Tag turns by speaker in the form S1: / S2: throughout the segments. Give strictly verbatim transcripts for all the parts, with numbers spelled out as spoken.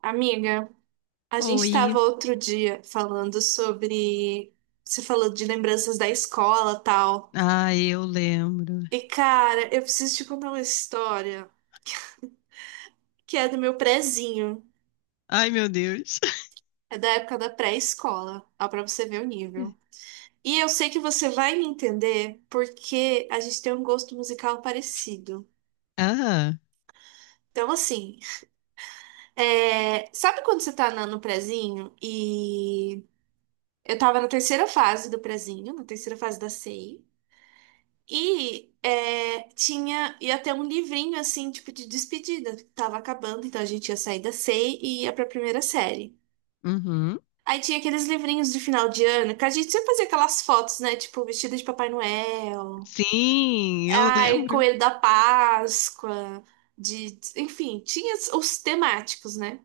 S1: Amiga, a gente
S2: Oi.
S1: estava outro dia falando sobre. Você falou de lembranças da escola, tal.
S2: Ah, eu lembro.
S1: E, cara, eu preciso te contar uma história que é do meu prezinho.
S2: Ai, meu Deus.
S1: É da época da pré-escola, ó, pra você ver o nível. E eu sei que você vai me entender porque a gente tem um gosto musical parecido.
S2: Ah,
S1: Então, assim, é, sabe quando você tá na- no prezinho e eu tava na terceira fase do prezinho, na terceira fase da C I. E é, tinha, ia ter um livrinho assim, tipo de despedida, que tava acabando, então a gente ia sair da C E I e ia pra primeira série.
S2: uhum.
S1: Aí tinha aqueles livrinhos de final de ano, que a gente sempre fazia aquelas fotos, né? Tipo, vestida de Papai Noel,
S2: Sim, eu
S1: ai,
S2: lembro.
S1: Coelho da Páscoa, de, enfim, tinha os os temáticos, né?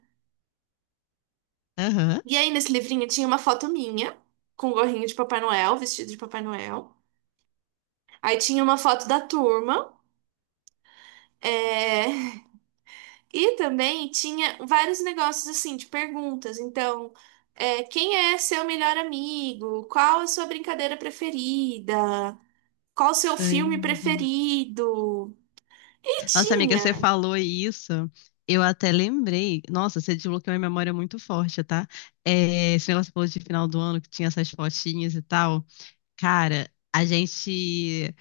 S2: Aham.
S1: E aí nesse livrinho tinha uma foto minha, com o gorrinho de Papai Noel, vestido de Papai Noel. Aí tinha uma foto da turma. É... E também tinha vários negócios assim de perguntas. Então, é, quem é seu melhor amigo? Qual a sua brincadeira preferida? Qual o seu
S2: Ai,
S1: filme
S2: meu Deus.
S1: preferido? E
S2: Nossa, amiga, você
S1: tinha.
S2: falou isso. Eu até lembrei. Nossa, você desbloqueou uma memória muito forte, tá? É, esse negócio que você falou de final do ano que tinha essas fotinhas e tal. Cara, a gente,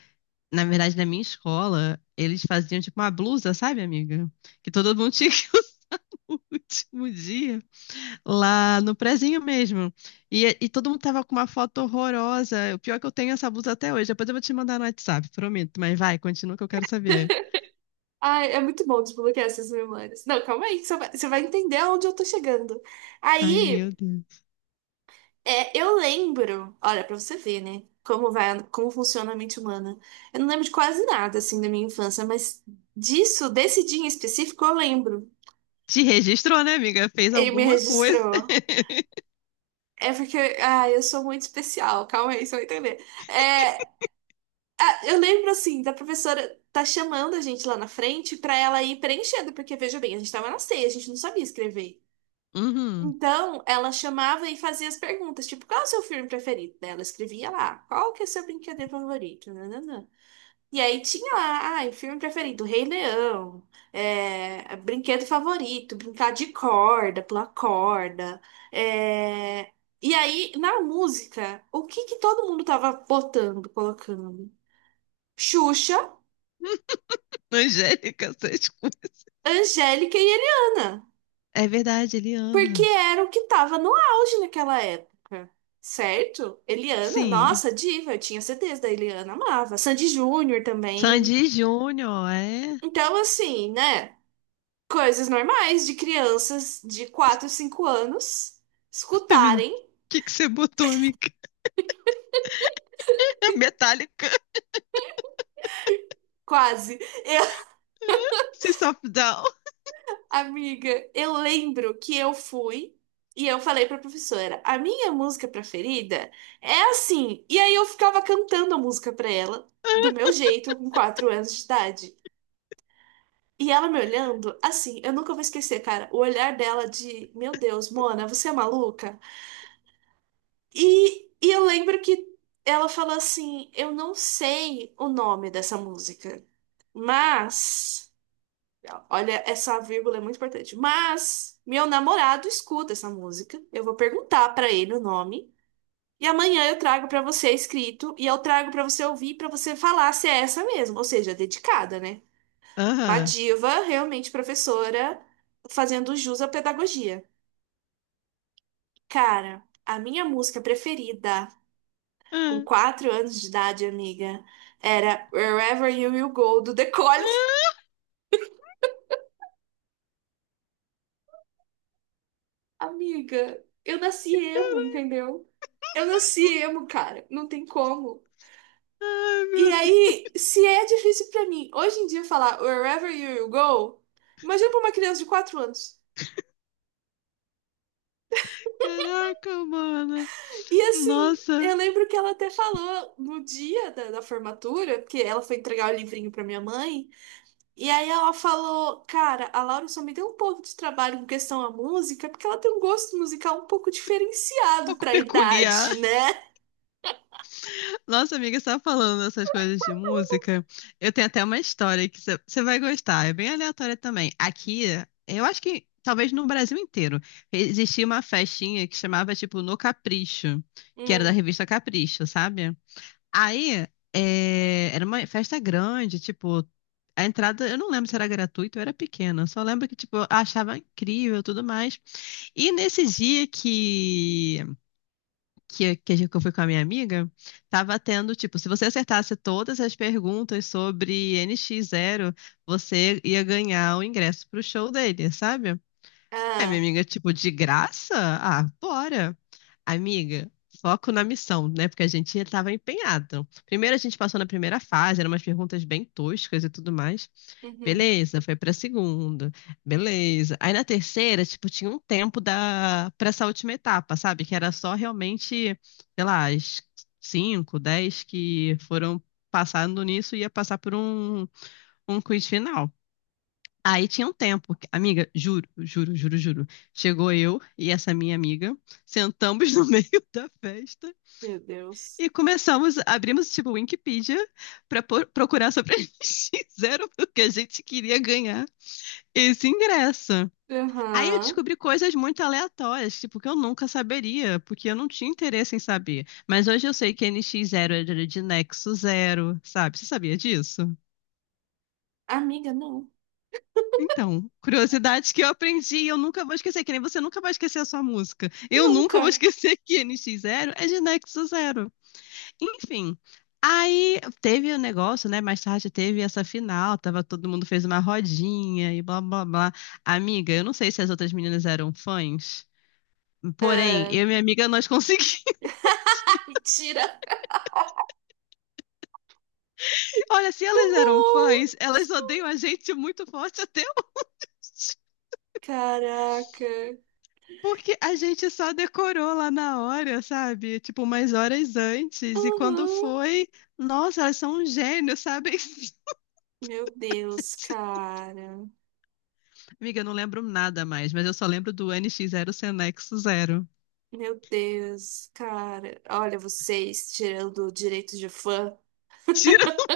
S2: na verdade, na minha escola, eles faziam tipo uma blusa, sabe, amiga? Que todo mundo tinha que o último dia. Lá no prezinho mesmo. E, e todo mundo tava com uma foto horrorosa. O pior é que eu tenho essa blusa até hoje. Depois eu vou te mandar no WhatsApp, prometo. Mas vai, continua que eu quero saber.
S1: Ai, é muito bom desbloquear essas memórias. Não, calma aí, que você vai, você vai entender aonde eu tô chegando.
S2: Ai,
S1: Aí,
S2: meu Deus.
S1: é, eu lembro. Olha, pra você ver, né? Como vai, como funciona a mente humana. Eu não lembro de quase nada assim da minha infância, mas disso, desse dia em específico, eu lembro.
S2: Te registrou, né, amiga? Fez
S1: Ele me
S2: alguma coisa.
S1: registrou. É porque, ah, eu sou muito especial. Calma aí, você vai entender. É, ah, eu lembro assim, da professora tá chamando a gente lá na frente pra ela ir preenchendo, porque veja bem, a gente tava na ceia, a gente não sabia escrever.
S2: Uhum.
S1: Então, ela chamava e fazia as perguntas, tipo, qual é o seu filme preferido? Daí Ela escrevia lá, qual que é o seu brinquedo favorito? Nananã. E aí tinha lá, ai, filme preferido, Rei Leão, é, brinquedo favorito, brincar de corda, pular corda. é, E aí, na música, o que que todo mundo tava botando, colocando? Xuxa,
S2: Angélica, essas coisas.
S1: Angélica e Eliana,
S2: É verdade,
S1: porque
S2: Eliana.
S1: era o que tava no auge naquela época, certo? Eliana,
S2: Sim.
S1: nossa, diva, eu tinha C Ds da Eliana, amava. Sandy Júnior também.
S2: Sandy Júnior, é?
S1: Então, assim, né? Coisas normais de crianças de quatro, cinco anos
S2: O
S1: escutarem,
S2: que que você botou, amiga? Metallica.
S1: quase. Eu,
S2: System of a Down.
S1: amiga, eu lembro que eu fui e eu falei pra professora, a minha música preferida é assim. E aí eu ficava cantando a música pra ela, do meu jeito, com quatro anos de idade. E ela me olhando, assim, eu nunca vou esquecer, cara, o olhar dela de, meu Deus, Mona, você é maluca? E, e eu lembro que ela falou assim: Eu não sei o nome dessa música, mas. Olha, essa vírgula é muito importante. Mas meu namorado escuta essa música. Eu vou perguntar pra ele o nome. E amanhã eu trago pra você escrito e eu trago pra você ouvir pra você falar se é essa mesmo, ou seja, dedicada, né? Uma
S2: Aham.
S1: diva, realmente professora, fazendo jus à pedagogia. Cara, a minha música preferida com
S2: Ah.
S1: quatro anos de idade, amiga. Era Wherever You Will Go, do The Collins.
S2: Ah.
S1: Amiga, eu nasci emo, entendeu? Eu nasci emo, cara. Não tem como.
S2: Ai,
S1: E
S2: meu
S1: aí, se é difícil pra mim hoje em dia falar Wherever You Will Go, imagina pra uma criança de quatro anos.
S2: Caraca, mano.
S1: E assim,
S2: Nossa, um
S1: eu lembro que ela até falou no dia da, da formatura, porque ela foi entregar o livrinho pra minha mãe. E aí ela falou, cara, a Laura só me deu um pouco de trabalho com questão à música, porque ela tem um gosto musical um pouco diferenciado
S2: pouco
S1: pra
S2: peculiar.
S1: idade, né?
S2: Nossa, amiga, você tá falando essas coisas de música. Eu tenho até uma história que você você vai gostar. É bem aleatória também. Aqui, eu acho que talvez no Brasil inteiro, existia uma festinha que chamava, tipo, No Capricho, que era da
S1: Hum,
S2: revista Capricho, sabe? Aí, é, era uma festa grande, tipo, a entrada, eu não lembro se era gratuita ou era pequena. Só lembro que, tipo, eu achava incrível e tudo mais. E nesse dia que, que, que a gente- que eu fui com a minha amiga, tava tendo, tipo, se você acertasse todas as perguntas sobre N X zero, você ia ganhar o ingresso pro show dele, sabe? Aí minha
S1: ah,
S2: amiga, tipo, de graça? Ah, bora. Amiga, foco na missão, né? Porque a gente tava empenhado. Primeiro a gente passou na primeira fase, eram umas perguntas bem toscas e tudo mais.
S1: uhum.
S2: Beleza, foi pra segunda. Beleza. Aí na terceira, tipo, tinha um tempo da para essa última etapa, sabe? Que era só realmente, sei lá, as cinco, dez que foram passando nisso ia passar por um, um quiz final. Aí tinha um tempo. que- Amiga, juro, juro, juro, juro. Chegou eu e essa minha amiga, sentamos no meio da festa
S1: Meu Deus.
S2: e começamos, abrimos tipo Wikipedia para procurar sobre a N X Zero, porque a gente queria ganhar. Esse ingresso. Aí eu
S1: Aham.
S2: descobri coisas muito aleatórias, tipo, que eu nunca saberia, porque eu não tinha interesse em saber. Mas hoje eu sei que NX Zero era de Nexo Zero, sabe? Você sabia disso?
S1: Amiga, não.
S2: Então, curiosidades que eu aprendi e eu nunca vou esquecer, que nem você nunca vai esquecer a sua música. Eu nunca vou
S1: Nunca.
S2: esquecer que NX Zero é de Nexo Zero. Enfim. Aí teve o negócio, né? Mais tarde teve essa final, tava todo mundo fez uma rodinha e blá blá blá. Amiga, eu não sei se as outras meninas eram fãs, porém,
S1: É.
S2: eu e minha amiga, nós conseguimos.
S1: Mentira.
S2: Olha, se
S1: Muito
S2: elas eram
S1: bom.
S2: fãs, elas odeiam a gente muito forte até hoje.
S1: Caraca.
S2: Porque a gente só decorou lá na hora, sabe? Tipo, umas horas antes. E quando
S1: Aham.
S2: foi, nossa, elas são um gênio, sabe?
S1: Meu Deus, cara.
S2: Amiga, eu não lembro nada mais, mas eu só lembro do N X zero Senex zero.
S1: Meu Deus, cara. Olha vocês tirando direito de fã.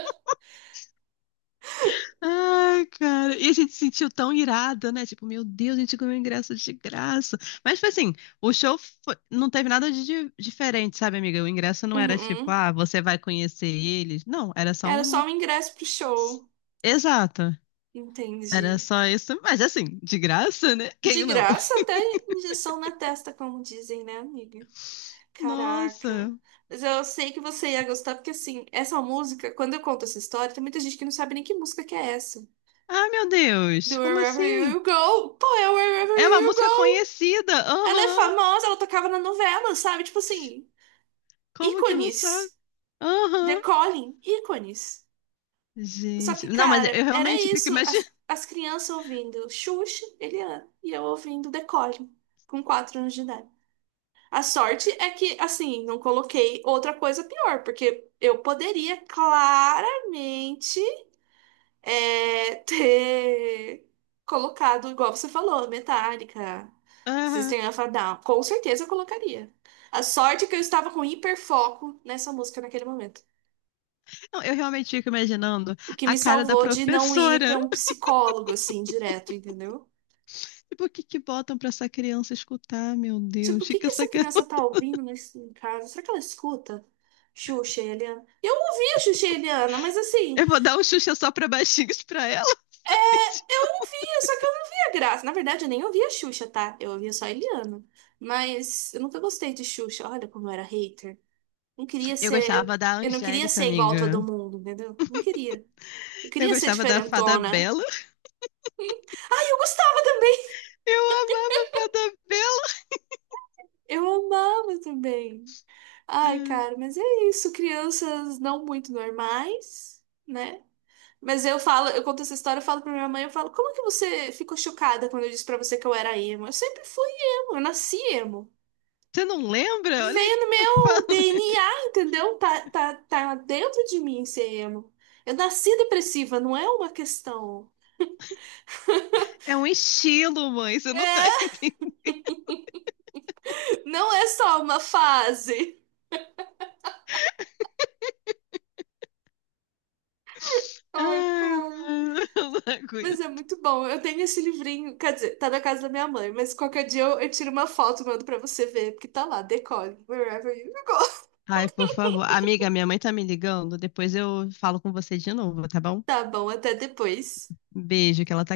S2: Ai, cara. E a gente se sentiu tão irada, né? Tipo, meu Deus, a gente ganhou ingresso de graça. Mas foi assim, o show foi- não teve nada de di- diferente, sabe, amiga? O ingresso não era tipo,
S1: Uhum.
S2: ah, você vai conhecer eles. Não, era só
S1: Era só
S2: um.
S1: o ingresso pro show.
S2: Exato. Era
S1: Entendi.
S2: só isso. Mas assim, de graça, né?
S1: De
S2: Quem não?
S1: graça, até injeção na testa, como dizem, né, amiga? Caraca.
S2: Nossa.
S1: Mas eu sei que você ia gostar, porque assim, essa música, quando eu conto essa história, tem muita gente que não sabe nem que música que é essa.
S2: Ah, meu Deus.
S1: Do
S2: Como
S1: Wherever
S2: assim?
S1: You Go. Pô, é Wherever
S2: É uma
S1: You
S2: música
S1: Go.
S2: conhecida.
S1: Ela é
S2: Aham.
S1: famosa, ela tocava na novela, sabe? Tipo assim,
S2: Como que não sabe?
S1: ícones.
S2: Aham.
S1: Decolhem, ícones. Só
S2: Gente.
S1: que,
S2: Não, mas
S1: cara,
S2: eu
S1: era
S2: realmente fico
S1: isso.
S2: imaginando.
S1: As, as crianças ouvindo Xuxa, Eliana, e eu ouvindo Decore, com quatro anos de idade. A sorte é que, assim, não coloquei outra coisa pior, porque eu poderia claramente é, ter colocado, igual você falou, Metallica, System of a Down. Com certeza eu colocaria. A sorte é que eu estava com hiperfoco nessa música naquele momento.
S2: Não, eu realmente fico imaginando
S1: O que
S2: a
S1: me
S2: cara da
S1: salvou de não ir
S2: professora.
S1: pra um psicólogo, assim, direto, entendeu?
S2: Tipo, o que que botam pra essa criança escutar? Meu
S1: Tipo,
S2: Deus,
S1: o
S2: o que
S1: que
S2: que
S1: que
S2: essa
S1: essa criança
S2: garota...
S1: tá ouvindo nesse, em casa? Será que ela escuta Xuxa e Eliana? Eu ouvia Xuxa e Eliana, mas assim,
S2: Eu vou dar um Xuxa só pra baixinhos pra ela.
S1: eu ouvia, só que eu não via graça. Na verdade, eu nem ouvia Xuxa, tá? Eu ouvia só a Eliana. Mas eu nunca gostei de Xuxa. Olha como eu era hater. Não queria
S2: Eu
S1: ser.
S2: gostava da
S1: Eu não queria
S2: Angélica,
S1: ser igual a todo
S2: amiga.
S1: mundo, entendeu? Não queria. Eu
S2: Eu
S1: queria ser
S2: gostava da Fada
S1: diferentona.
S2: Bela.
S1: Ai, eu gostava também.
S2: Eu amava a Fada
S1: Eu amava também. Ai,
S2: Bela.
S1: cara, mas é isso. Crianças não muito normais, né? Mas eu falo, eu conto essa história, eu falo pra minha mãe, eu falo, como é que você ficou chocada quando eu disse pra você que eu era emo? Eu sempre fui emo, eu nasci emo.
S2: Você não lembra? Olha o
S1: Veio no
S2: que eu
S1: meu
S2: falo.
S1: D N A, entendeu? Tá, tá, tá dentro de mim ser emo. Eu nasci depressiva, não é uma questão.
S2: É um estilo, mãe. Você não tá entendendo.
S1: Não é só uma fase. Ai,
S2: Ai,
S1: cara.
S2: mano, eu não
S1: Mas é
S2: aguento.
S1: muito bom. Eu tenho esse livrinho, quer dizer, tá na casa da minha mãe, mas qualquer dia eu, eu, tiro uma foto e mando pra você ver, porque tá lá, decore, wherever you go.
S2: Ai, por favor. Amiga, minha mãe tá me ligando. Depois eu falo com você de novo, tá bom?
S1: Tá bom, até depois.
S2: Beijo, que ela tá